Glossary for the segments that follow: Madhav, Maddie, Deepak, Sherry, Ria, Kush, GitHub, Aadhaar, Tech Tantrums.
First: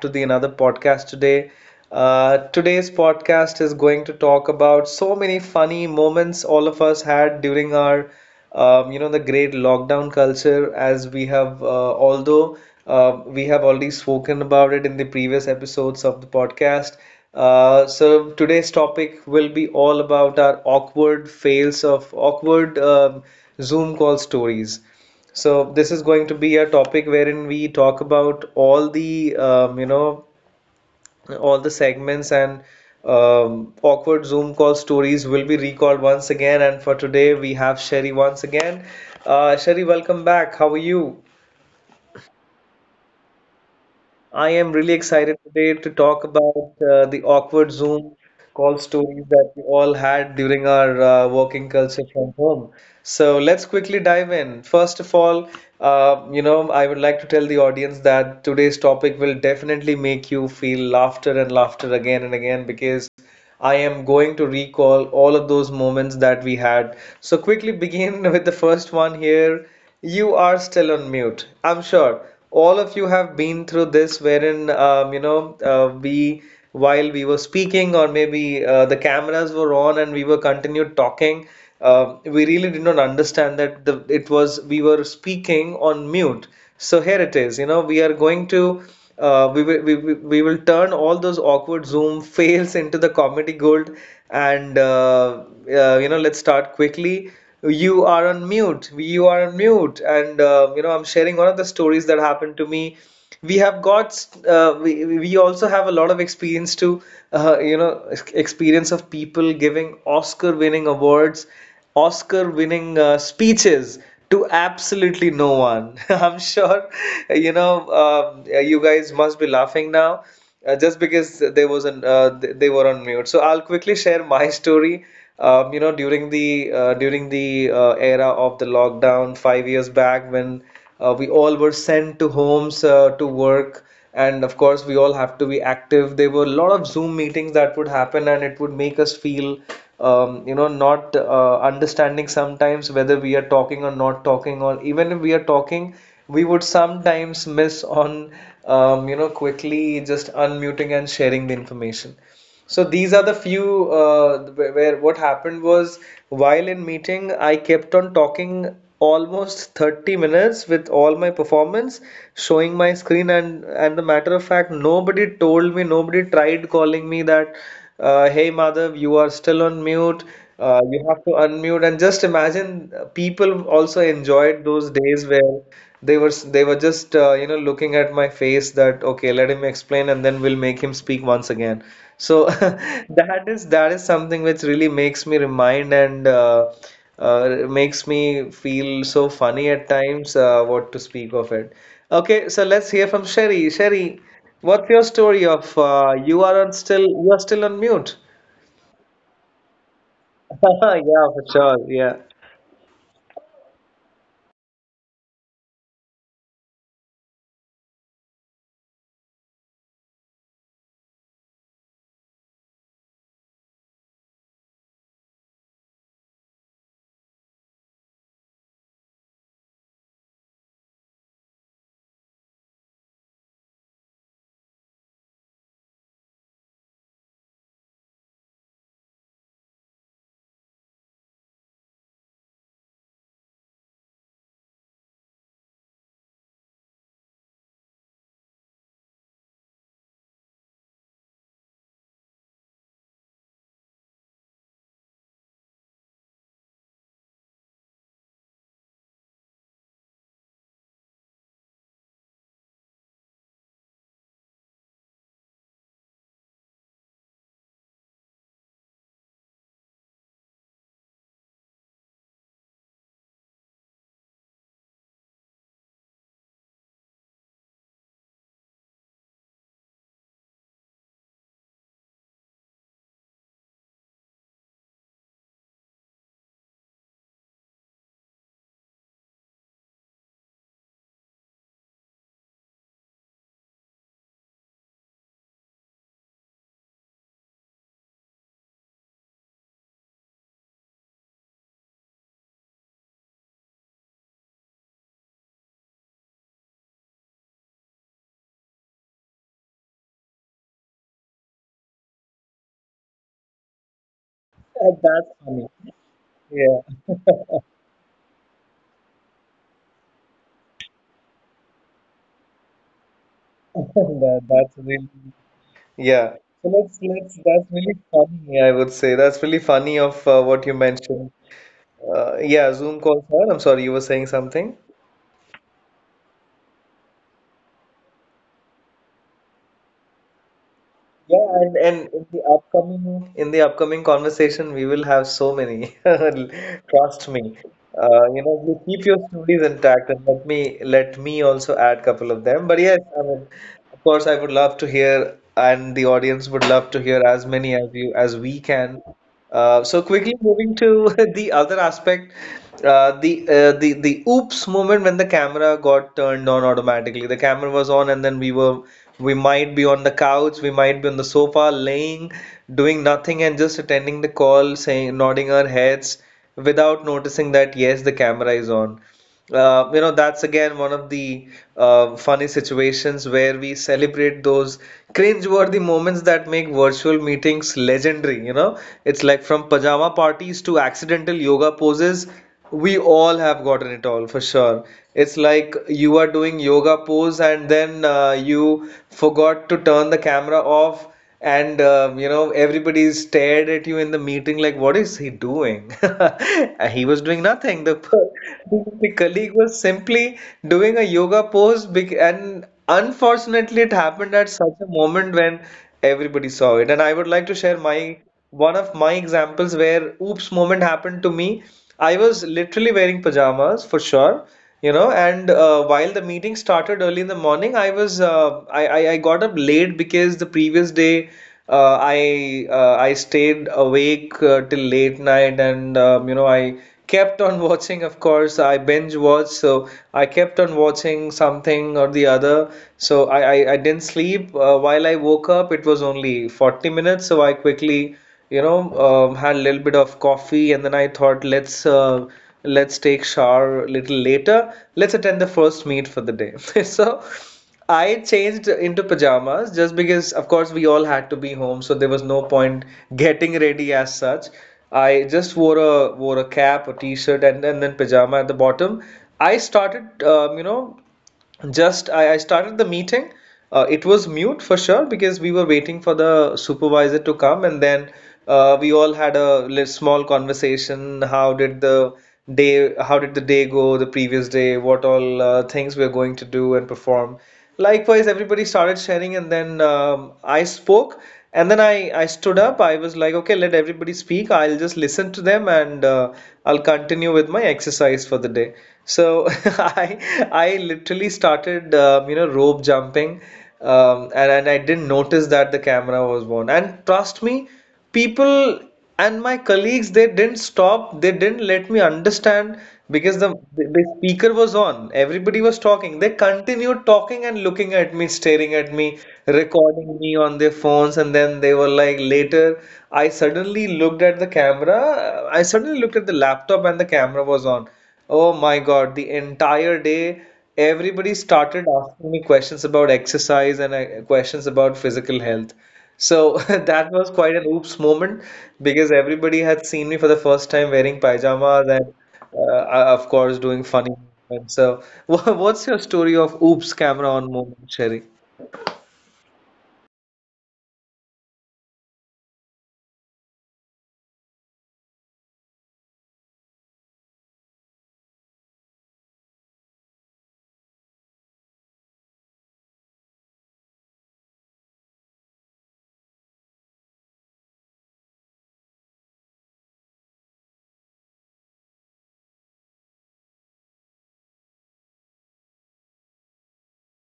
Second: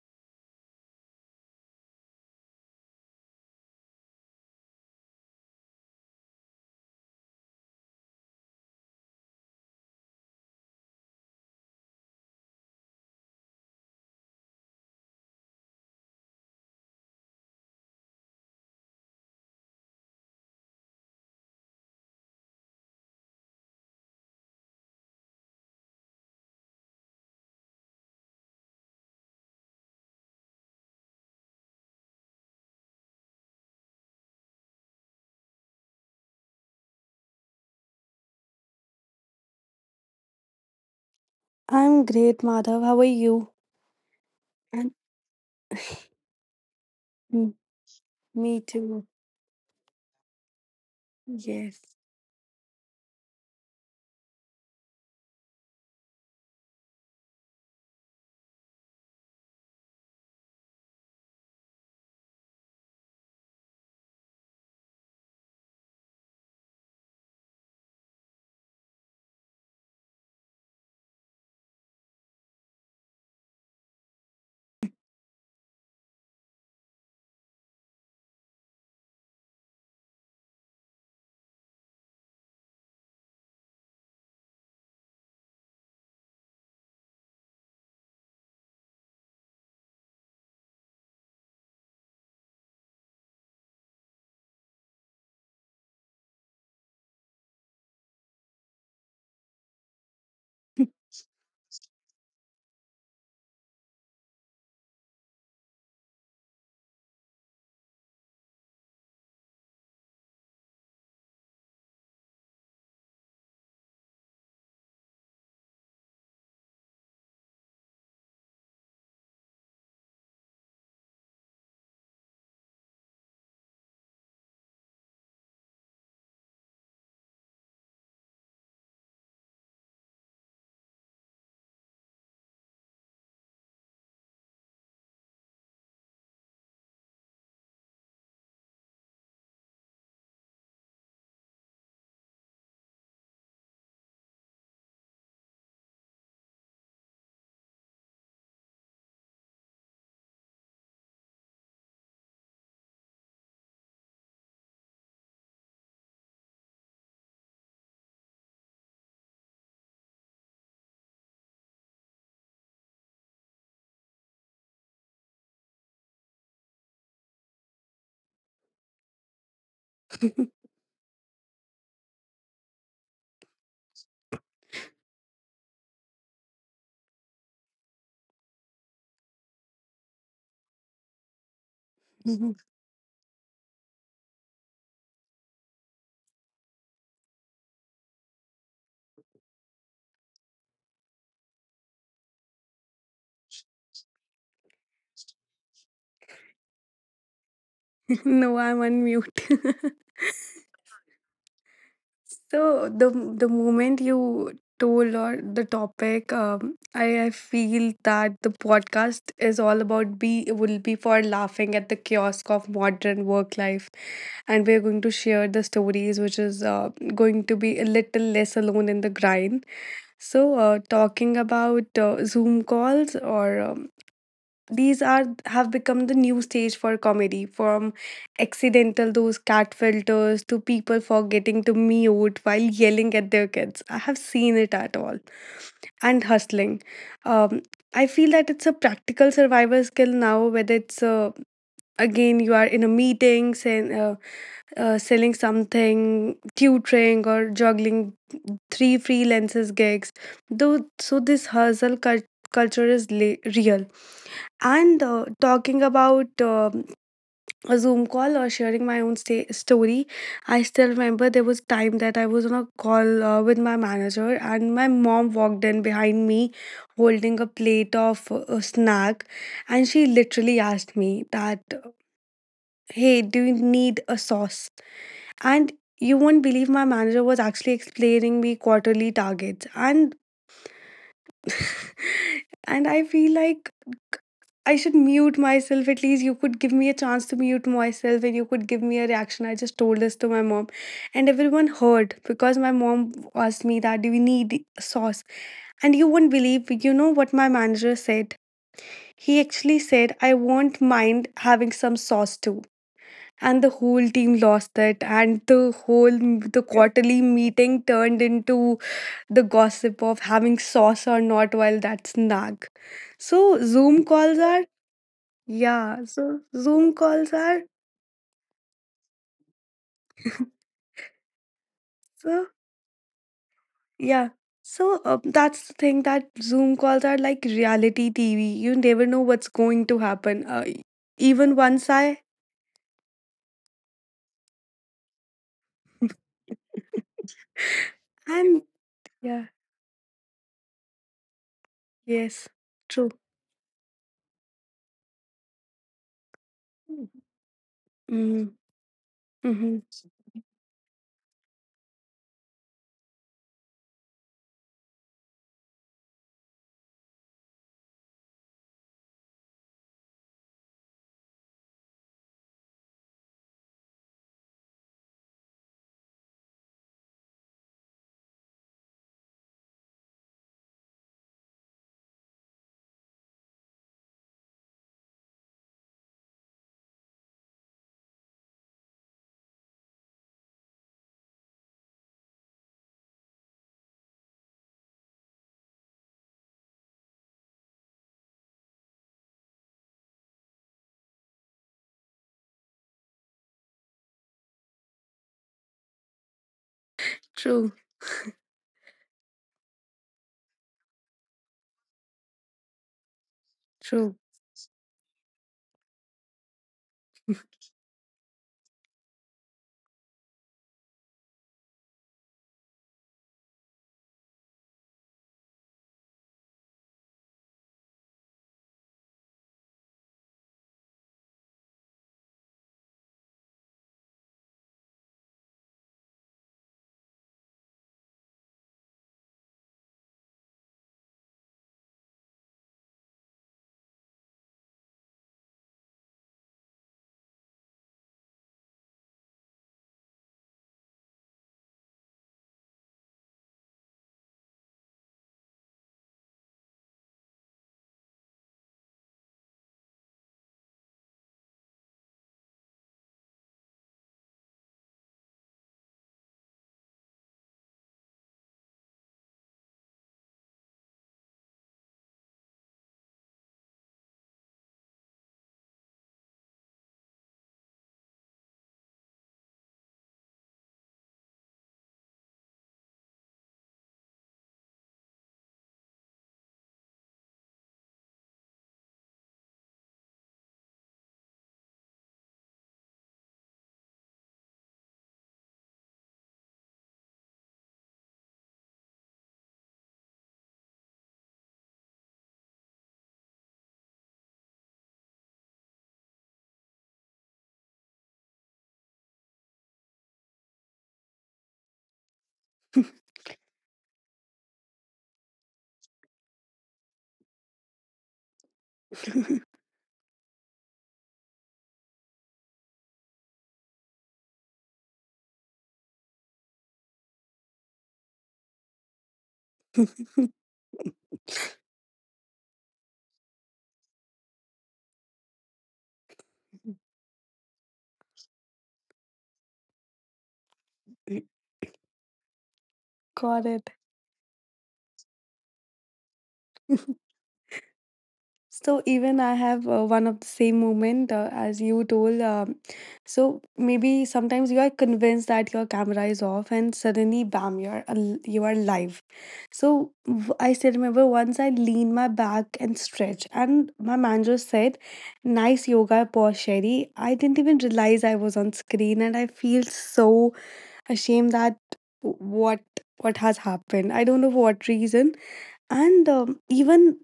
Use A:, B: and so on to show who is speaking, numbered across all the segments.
A: to the another podcast today. Today's podcast is going to talk about so many funny moments all of us had during our, the great lockdown culture. As we have, although we have already spoken about it in the previous episodes of the podcast. So today's topic will be all about our awkward fails of awkward Zoom call stories. So this is going to be a topic wherein we talk about all the all the segments and awkward Zoom call stories will be recalled once again. And for today, we have Sherry once again. Sherry, welcome back. How are you?
B: I'm great, Madhav. How are you?
A: I am really
B: And
A: excited today to talk about the
B: Mm,
A: awkward Zoom
B: me
A: call
B: too.
A: stories that we all had during our working
B: Yes.
A: culture from home. So let's quickly dive in. First of all, I would like to tell the audience that today's topic will definitely make you feel laughter and laughter again and again, because I am going to recall all of those moments that we had. So quickly begin with the first one here. You are still on mute. I'm sure all of you have been through this, wherein you know we while we were speaking, or maybe the cameras were on and we were continued talking. We really did not understand that the it was we were speaking on mute. So here it is. You know, we are going to we will we will turn all those awkward Zoom fails into the comedy gold, and you know, let's start quickly. You are on mute, you are on mute, and you know, I'm sharing one of the stories that happened to me. We have got uh, we also have a lot of experience to uh, you know experience of people giving Oscar winning awards, Oscar winning speeches to absolutely no one. I'm sure, you know um, you guys must be laughing now just because they was an they were on mute. So I'll quickly share my story. You know, during the era of the lockdown, 5 years back, when we all were sent to homes to work, and of course we all have to be active. There were a lot of Zoom meetings that would happen, and it would make us feel, not understanding sometimes whether we are talking or not talking, or even if we are talking, we would sometimes miss on, quickly just unmuting and sharing the information. So these are the few where what happened was, while in meeting, I kept on talking almost 30 minutes with all my performance, showing my screen, and the matter of fact, nobody told me, nobody tried calling me that, hey Madhav, you are still on mute. You have to unmute. And just imagine, people also enjoyed those days where they were just looking at my face that, okay, let him explain and then we'll make him speak once again. So that is something which really makes me remind and makes me feel so funny at times, what to speak of it. Okay, so let's hear from Sherry. Sherry, what's your story of you are still on mute?
B: No, I'm on mute.
A: Yeah, for sure. Yeah.
B: So the moment you told or the topic, I feel that the podcast is all about be will be for laughing at the kiosk of modern work life, and we're going to share the stories, which is going to be a little less alone in the grind. So, talking about Zoom calls or these are have become the new stage for comedy, from accidental those cat filters to people forgetting to mute while yelling at their kids. I have seen it at all. And hustling. Um, I feel that it's a practical survival skill now, whether it's again you are in a meeting, say, selling something, tutoring, or juggling three freelances gigs. Though, so this hustle culture is real and talking about a Zoom call or sharing my own sta story, I still remember there was time that I was on a call with my manager, and my mom walked in behind me, holding a plate of a snack, and she literally asked me that, "Hey, do you need a sauce?" And you won't believe my manager was actually explaining me quarterly targets, and and I feel like I should mute myself. At least you could give me a chance to mute myself and you could give me a reaction. I just told this to my mom, and everyone heard because my mom asked me that, do we need sauce? And you wouldn't believe, you know what my manager said? He actually said, I won't mind having some sauce too. And the whole team lost
A: That's
B: it,
A: funny.
B: and the whole
A: Yeah.
B: the quarterly meeting turned into the gossip of having sauce or not while that's nag. So Zoom
A: That's
B: calls are
A: really yeah.
B: yeah.
A: So
B: So
A: let's
B: Zoom
A: let's that's
B: calls
A: really
B: are
A: funny, I would say. That's really funny of what you mentioned. Yeah,
B: so
A: Zoom calls are. I'm sorry, you were saying
B: yeah.
A: something.
B: So that's the thing that Zoom calls are like reality TV. You never know what's going to happen.
A: Yeah,
B: Even
A: and
B: once I
A: in the upcoming conversation, we will have so many. Trust me. You know, you
B: I'm.
A: keep your stories
B: Yeah,
A: intact, and let me also add couple of them. But
B: yes,
A: yes, I mean,
B: true.
A: of course, I would love to hear, and the audience would love to hear as many as you as we
B: Mm-hmm.
A: can. So
B: Mm-hmm,
A: quickly moving to the other aspect, the oops moment when the camera got turned on automatically. The camera was on, and then we were, we might be on the couch, we might be on the sofa, laying, doing nothing, and just attending the call, saying nodding our heads without noticing that yes, the camera is on. That's again one of the funny situations where we celebrate those cringe-worthy moments that make virtual meetings legendary. You know, it's like from pajama parties to accidental yoga poses. We all have gotten it all for sure. It's like you are doing yoga pose, and then you forgot to turn the camera off, and everybody stared at you in the meeting like, what is he doing? And he was doing nothing.
B: true,
A: The colleague was simply doing a yoga pose, and unfortunately, it happened at
B: true.
A: such a moment when everybody saw it. And I would like to share my one of my examples where oops moment happened to me. I was literally wearing pajamas for sure, you know. And while the meeting started early in the morning, I was I got up late because the previous day I stayed awake till late night, and I kept on watching, of course I binge watched, so I kept on watching something or the other. So I didn't sleep. While I woke up, it was only 40 minutes, so I quickly, you know had a little bit of coffee, and then I thought, let's let's take shower a little later. Let's attend the first meet for the day. So I changed into pajamas, just because of course we all had to be home, so there was no point getting ready as such. I just wore a wore a cap, a t-shirt, and then pajama at the bottom. I started, Just I started the meeting. It was mute for sure because we were waiting for the supervisor to come, and then we all had a little small conversation. How did the day? How did the day go? The previous day? What all things we are going to do and perform? Likewise, everybody started sharing, and then I spoke, and then I stood up. I was like, okay, let everybody speak. I'll just listen to them, and I'll continue with my exercise for the day. So I I literally started rope jumping, and I didn't notice that the camera was on. And trust me, people and my colleagues, they didn't stop, they didn't let me understand because the speaker was on, everybody was talking, they continued talking and looking at me, staring at me, recording me on their phones, and then they were like later, I suddenly looked at the camera, I suddenly looked at the laptop, and the camera was on. Oh my God, the entire day everybody started asking me questions about exercise and questions about physical health. So that was quite an oops moment, because everybody had seen me for the first time wearing pajamas, and, of course,
B: Got
A: doing
B: it.
A: funny movements. So, what's your story of oops camera on moment, Sherry?
B: So even I have one of the same moment as you told. So maybe sometimes you are convinced that your camera is off, and suddenly, bam, you are you are live. So I still remember once I leaned my back and stretched, and my manager said, "Nice yoga pose, Sherry." I didn't even realize I was on screen, and I feel so ashamed that w- what what has happened. I don't know for what reason, and even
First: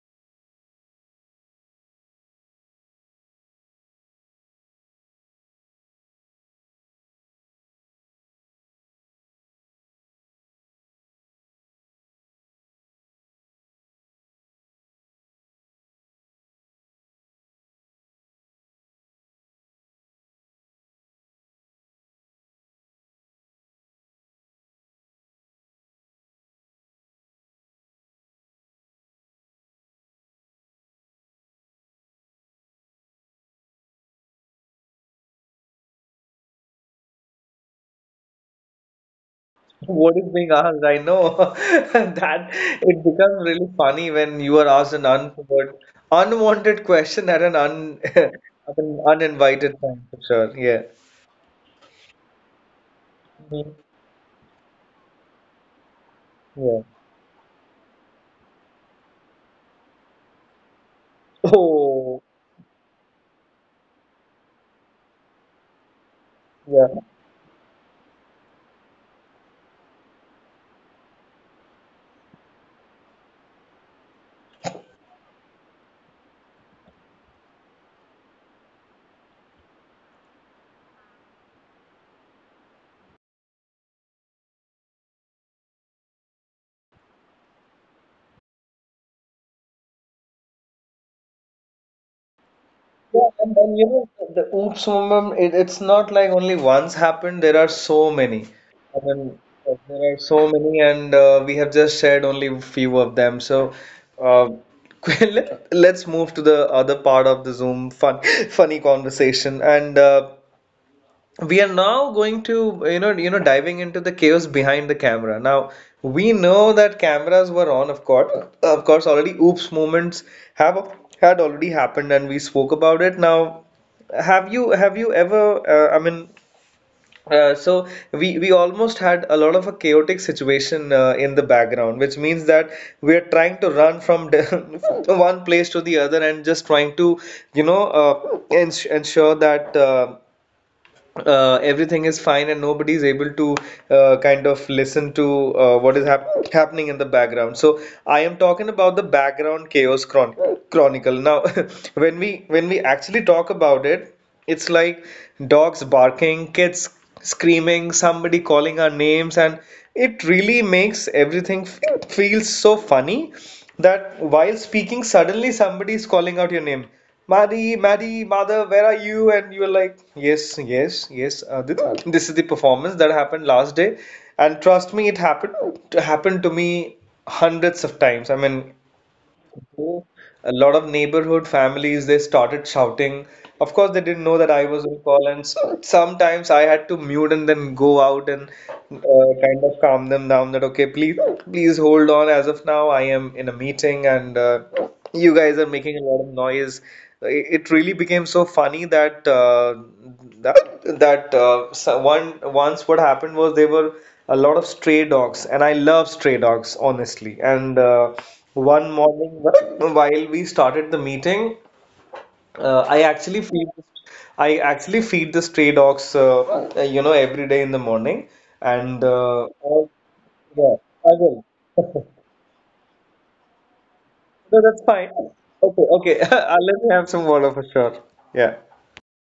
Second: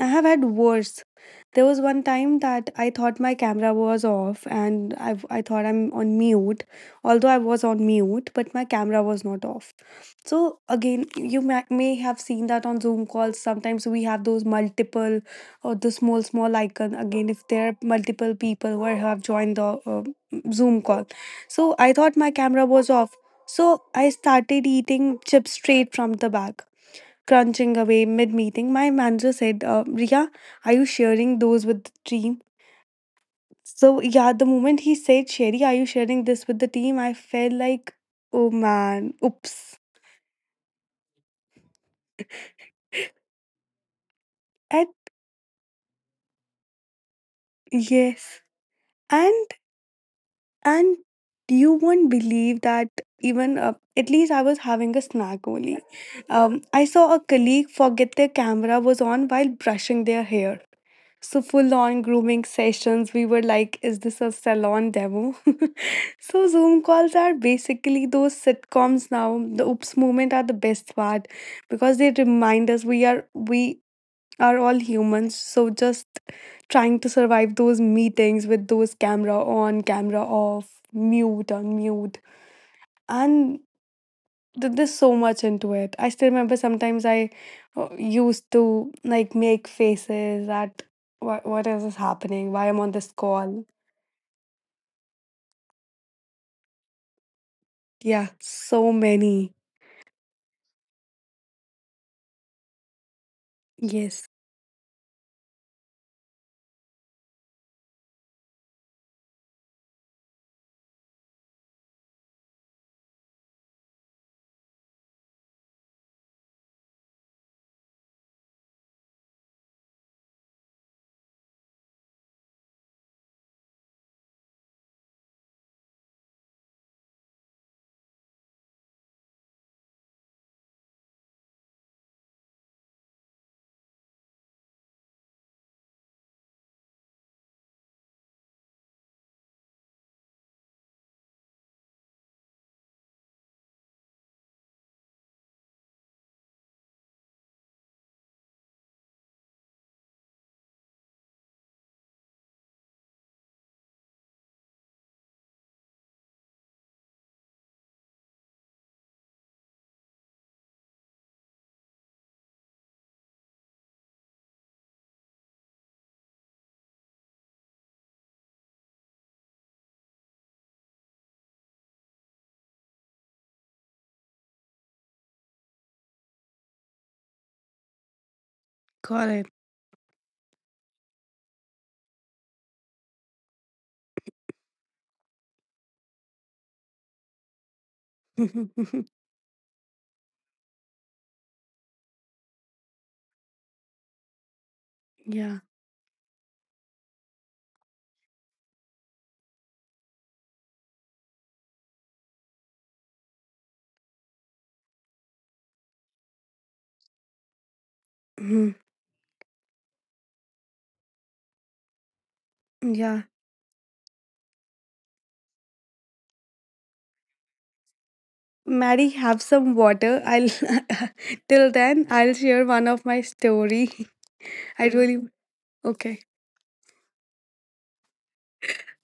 B: I have had worse. There was one time that I thought my camera was off and I thought I'm on mute, although I was on mute, but my camera was not off. So, again, you may have seen that on Zoom calls. Sometimes we have those multiple or the small, small icon. Again, if there are multiple people who have joined the Zoom call. So, I thought my camera was off. So, I started eating chips straight from the bag crunching away mid meeting, my manager said, Ria, are you sharing those with the team? So, yeah, the moment he said, Sherry, are you sharing this with the team? I felt like, oh man, oops.
A: What is being asked? I know that it becomes really funny when you are asked
B: And
A: an unwanted question at an
B: yes.
A: at an
B: And
A: uninvited time, for sure. Yeah.
B: And you won't believe that even
A: Mhm.
B: at least I was having a snack only.
A: Yeah.
B: I saw a colleague forget their camera was on while brushing their hair. So full on
A: Oh,
B: grooming sessions. We were like, is this a salon demo? So Zoom
A: yeah.
B: calls are basically those sitcoms now. The oops moment are the best part because they remind us we are all humans so just trying to survive those meetings with those camera on camera off mute on mute and there's so much into it. I still remember sometimes I used to like make faces at what is this happening why I'm on this
A: Yeah,
B: call.
A: and you know, the oops moment, it's not like only once happened, there are so
B: Yeah,
A: many. I
B: so
A: mean,
B: many.
A: there are so many, and we have just shared only a few of them. So,
B: Yes,
A: uh, let's move to the other part of the Zoom fun, funny conversation. And we are now going to diving into the chaos behind the camera now. We know that cameras were on, of course, already oops moments have had already happened, and we spoke about it. Now, have you ever uh, so we almost had a lot of a chaotic situation in the background, which means that we are trying to run from one place to the other, and just trying to ensure that everything is fine and nobody is able to kind of listen to what is happening in the background. So I am talking about the background chaos chronicle. Now, when we actually talk about it, it's like dogs barking, kids screaming, somebody calling our names, and it really makes everything f feels so funny that while speaking, suddenly somebody is calling out your name. Maddie, Maddie, mother, where are you? And you were like, yes, yes, yes. This, this is the performance that happened last day, and trust me, it happened to me hundreds of times. I mean,
B: got it.
A: a lot of neighborhood families they started shouting. Of course, they didn't know that I was on call, and sometimes I had to mute and then go out and kind of calm them down. That okay, please, please hold on. As of now, I am in a meeting and. You guys are
B: Yeah.
A: making a lot of noise. It really became so funny that that that so one once what happened was there were a lot of stray dogs, and I love stray dogs, honestly. And One
B: Mhm.
A: morning, while we started the meeting, uh, I actually
B: Yeah.
A: feed I actually feed the stray dogs, every day in the morning, and
B: Maddie, have
A: I,
B: some water. I'll
A: yeah, I will.
B: till then I'll share one of my story.
A: No, that's fine.
B: I really
A: Okay, okay.
B: okay.
A: Let me have some water for sure. Yeah.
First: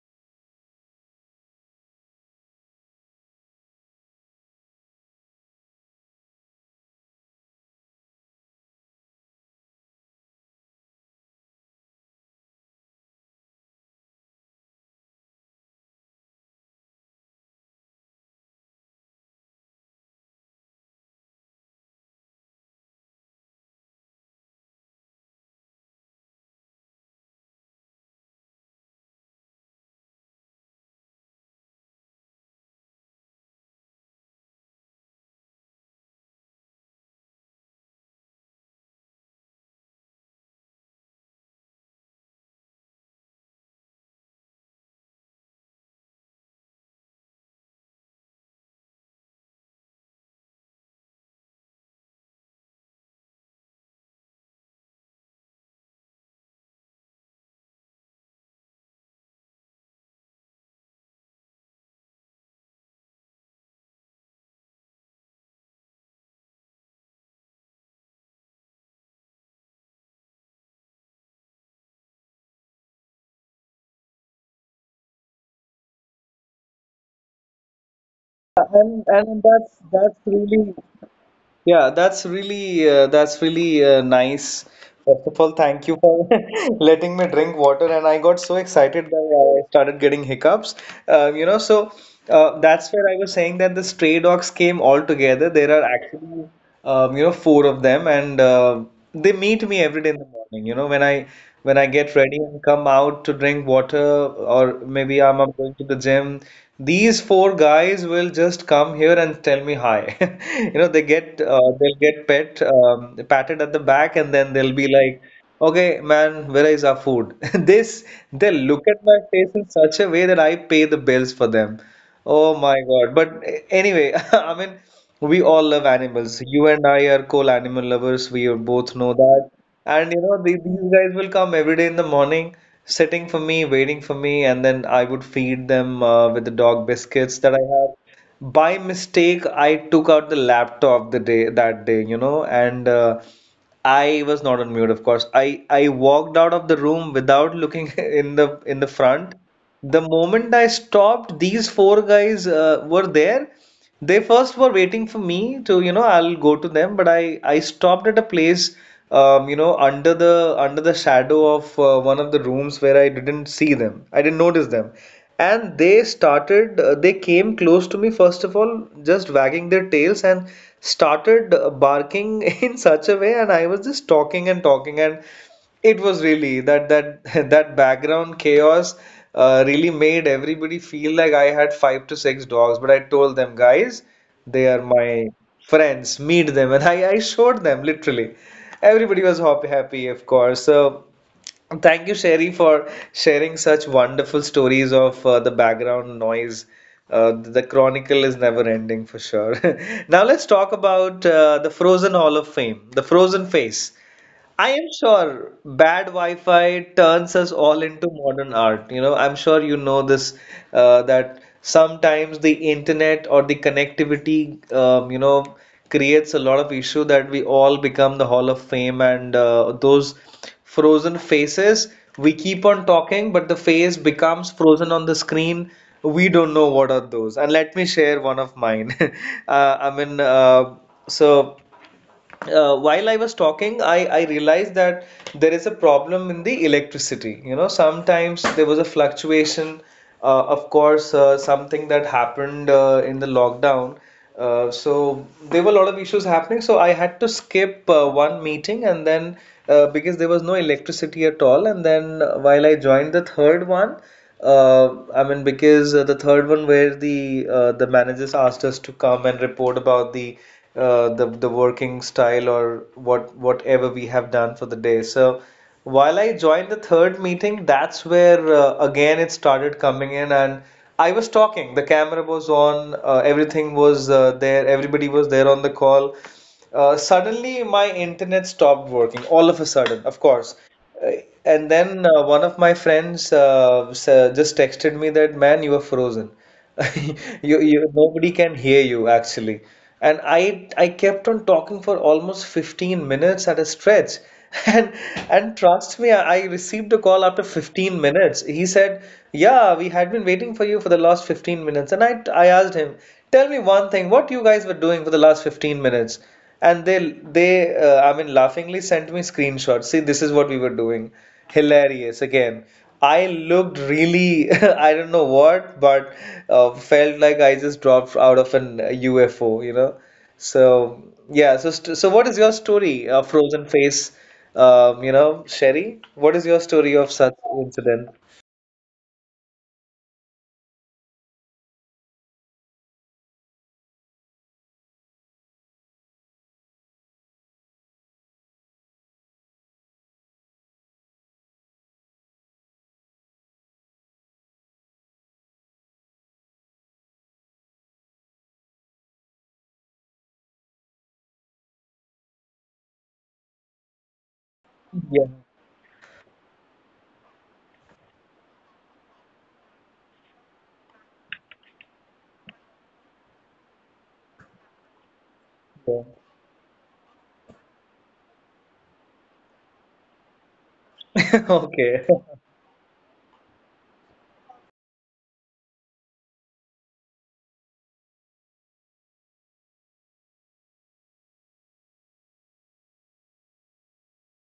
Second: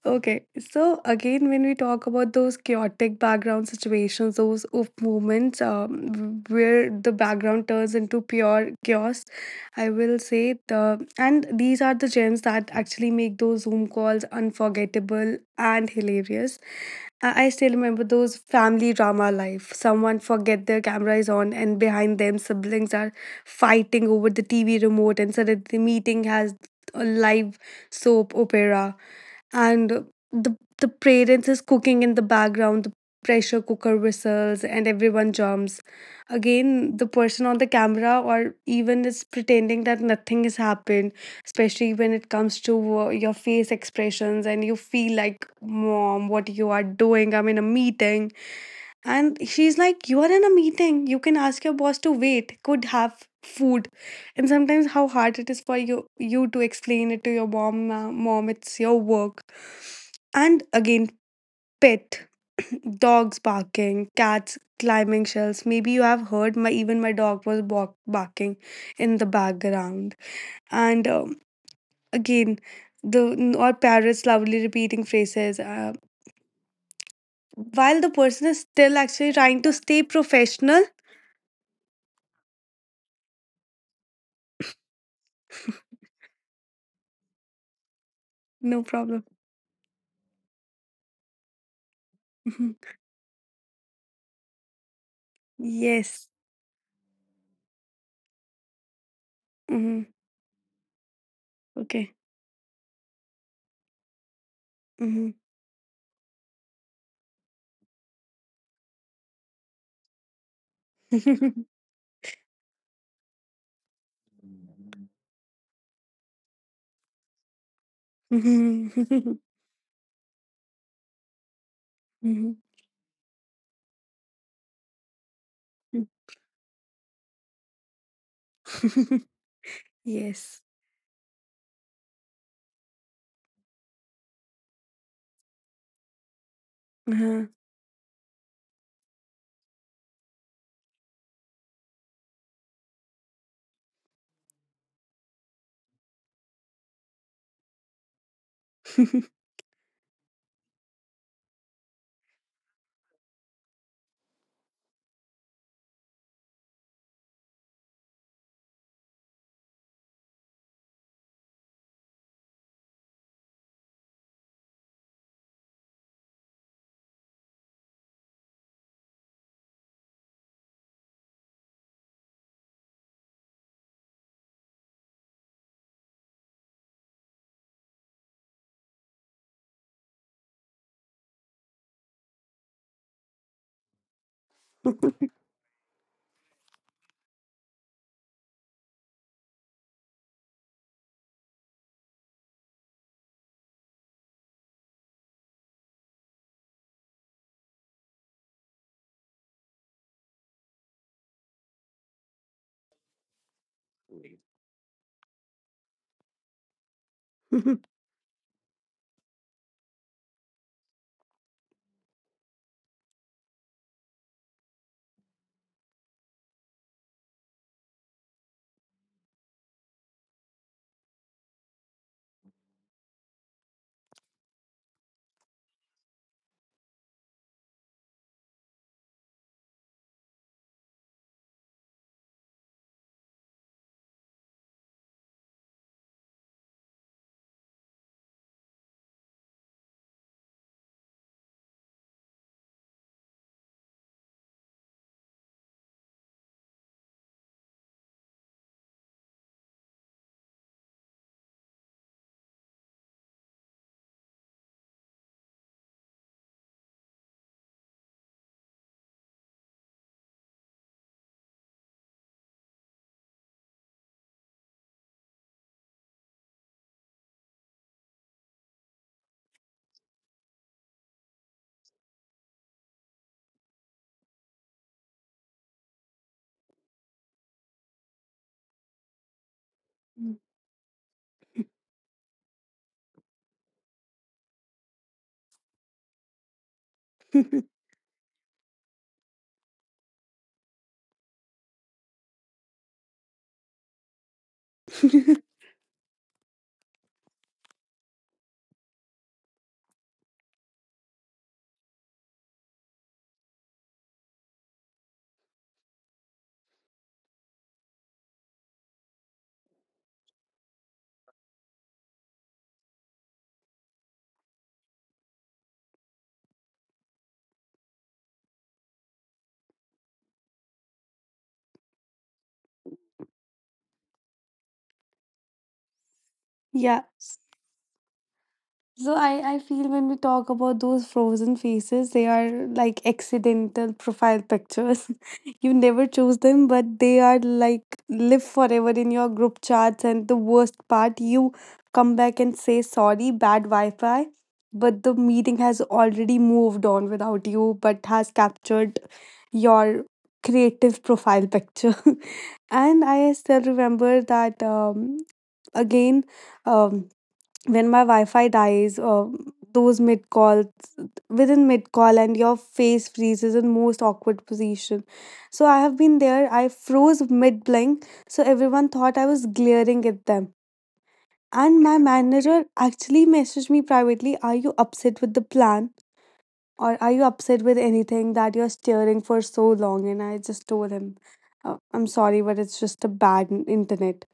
B: Okay, so again, when we talk about those chaotic background situations, those of moments where the background turns into pure chaos, I will say the and these are the gems that actually make those Zoom calls unforgettable and hilarious. I still remember those family drama life. Someone forget their camera is on, and behind them, siblings are fighting over the TV remote, and suddenly the meeting has a live soap opera and the parents is cooking in the background, the pressure cooker whistles and everyone jumps. Again, the person on the camera or even is pretending that nothing has happened, especially when it comes to your face expressions and you feel like, mom, what you are doing, I'm in a meeting. And she's like, you are in a meeting. You can ask your boss to wait. Could have food. And sometimes how hard it is for you to explain it to your mom. Mom, it's your work. And again, pet. Dogs barking, cats climbing shelves. Maybe you have heard my even my dog was barking in the background. And again, the or parrots loudly repeating phrases. While the person is still
A: And
B: actually
A: and
B: trying
A: that's
B: to stay
A: that's really,
B: professional.
A: yeah, that's really nice. First of all, thank you for letting me drink water, and I got so
B: No
A: excited
B: problem.
A: that I started getting hiccups. Uh, you know, so
B: Mhm.
A: that's where I was saying that the stray dogs came all together. There are
B: Yes.
A: actually four of them, and they meet me
B: Mhm.
A: every day in the morning, you know, when I
B: Okay.
A: get ready and come out to drink water or maybe
B: Mhm.
A: I'm going to the gym. These four guys will just come here and tell me hi. You know they get they'll get pet patted at the back and then they'll be like, okay man, where is our food? this They look at my
B: Mhm.
A: face in such a way that I pay the bills for them.
B: Mhm.
A: Oh my God. But anyway, I mean, we all love animals. You and I are cool animal lovers. We are both know that. And you know,
B: Yes.
A: these guys will come every day in the morning, sitting for me, waiting for me, and then I would feed them with the dog biscuits
B: Uh-huh.
A: that I have. By mistake I took out the laptop the day that day, you know, and I was not on mute, of course. I walked out of the room without looking in the front. The moment I stopped, these four guys were there. They first were waiting for me to, you know, I'll go to them, but I stopped at a place, you know, under the shadow of one of the rooms where I didn't see them. I didn't notice them. And they came close to me, first of all, just wagging their tails and started barking in such a way. And I was just talking and talking. And it was really that that that background chaos really made everybody feel like I had five to six dogs. But I told them, guys, they are my friends. Meet them, and I showed them literally. Everybody was happy, of course. So thank you, Sherry, for sharing such wonderful stories of the background noise. The chronicle is never ending for sure. Now let's talk about the Frozen Hall of Fame, the Frozen face. I am sure bad Wi-Fi turns us all into modern art. You know, I'm sure you know this that sometimes the internet or the connectivity, you know, creates a lot of issue that we all become the Hall of Fame and those frozen faces. We keep on talking, but the face becomes frozen on the screen. We don't know what are those. And let me share one of mine. uh, I mean, uh, so while I was talking, I realized that there is a problem in the electricity. You know, sometimes there was a fluctuation. Of course, something that happened in the lockdown. So there were a lot of issues happening. So I had to skip one meeting and then because there was no electricity at all. And then while I joined the third one, I mean, because the third one where the managers asked us to come and report about the working style or whatever we have done for the day. So while I joined the third meeting, that's where again it started coming in, and I was talking. The camera was on, everything was there, everybody was there on the call. Suddenly, my internet stopped working all of a sudden, of course. Uh, And then one of my friends just texted me that, man, you are frozen. Nobody can hear you actually. And I kept on talking for almost 15 minutes at a stretch. And, and trust me, I received a call after 15 minutes. He said, yeah, we had been waiting for you for the last 15 minutes. And I asked him, tell me one thing, what you guys were doing for the last 15 minutes? And they I mean laughingly sent me screenshots. See, this is what we were doing. Hilarious again. I looked really, I don't know what, but felt like I just dropped out of an UFO, you know. So yeah, so st so what is your story of frozen face? You know, Sherry, what is your story
B: Yeah.
A: of such incident?
B: So I feel when we talk about those frozen faces, they are like accidental profile pictures. You never choose them, but they are like live forever in your group chats. And the worst part, you come back and say sorry, bad Wi Fi, but the meeting has already moved on without you, but has captured your creative profile picture. And I still remember that
A: Yeah.
B: again. Um, when my Wi-Fi dies, those mid calls within mid call and your face freezes in most awkward position. So I
A: Yeah.
B: have been there. I froze mid blink, so everyone thought I was glaring at them. And
A: Okay.
B: my manager actually messaged me privately, "Are you upset with the plan, or are you upset with anything that you're steering for so long?" And I just told him, "I'm sorry, but it's just a bad internet."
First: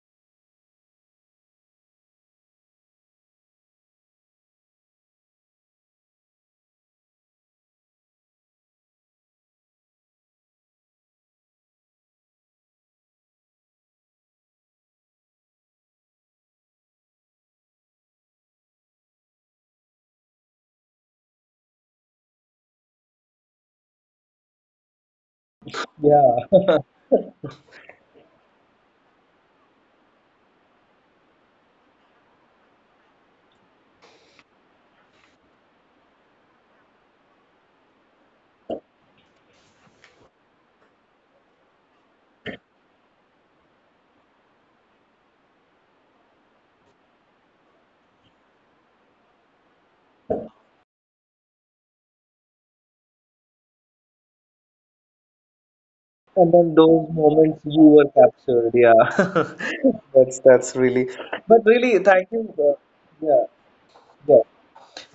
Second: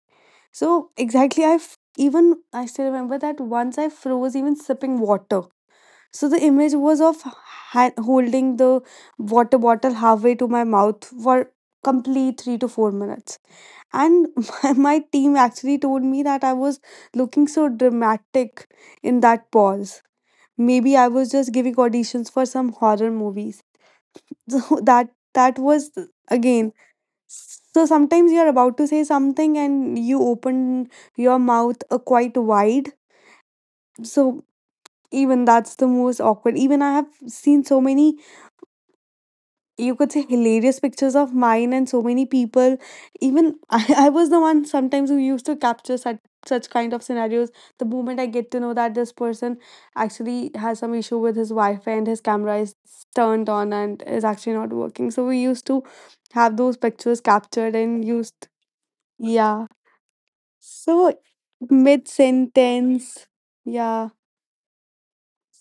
B: So exactly, even I still remember that once I froze even sipping water. So the image was of holding the water bottle halfway to my mouth for complete three to four minutes. And my team actually told me that I was looking so dramatic in that pause. Maybe I was just giving auditions for some horror movies. So that was
A: Yeah.
B: again so sometimes you're about to say something and you open your mouth quite wide. So even that's the most awkward. Even I have seen so many, you could say, hilarious pictures of mine and so many people. Even I was the one sometimes who used to capture such such kind of scenarios the moment I get to know that this person actually has some issue with his wi-fi and his camera is turned on and is actually not working, so we used to have those
A: And then
B: pictures
A: those
B: captured
A: moments
B: and
A: you were
B: used.
A: captured,
B: Yeah.
A: yeah. That's
B: So
A: that's really, but
B: mid
A: really, thank you. Uh,
B: sentence.
A: yeah,
B: Yeah.
A: yeah.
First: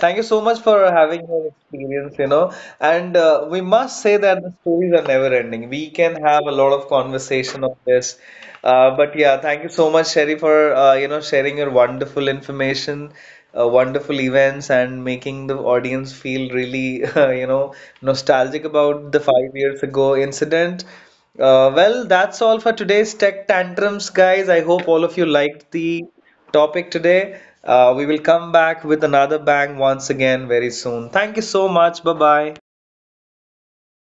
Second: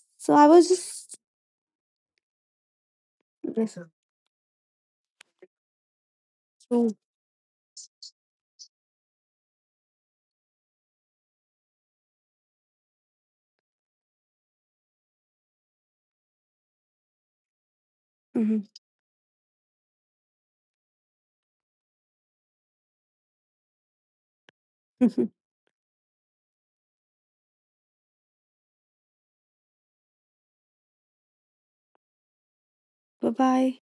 A: Thank you
B: So
A: so
B: I
A: much
B: was
A: for
B: just.
A: having your experience, you know. And we
B: Yes,
A: must
B: sir.
A: say that the stories are never ending. We can have a lot of
B: So,
A: conversation on this. But yeah, thank you so much, Sherry, for sharing your wonderful information, wonderful events, and making the audience feel really you know, nostalgic
B: mm-hmm.
A: about the 5 years ago incident. Well, that's all for today's Tech Tantrums, guys. I hope all of you liked the topic today. We will come back with another bang once again very soon. Thank you so much. Bye bye.
B: Bye bye.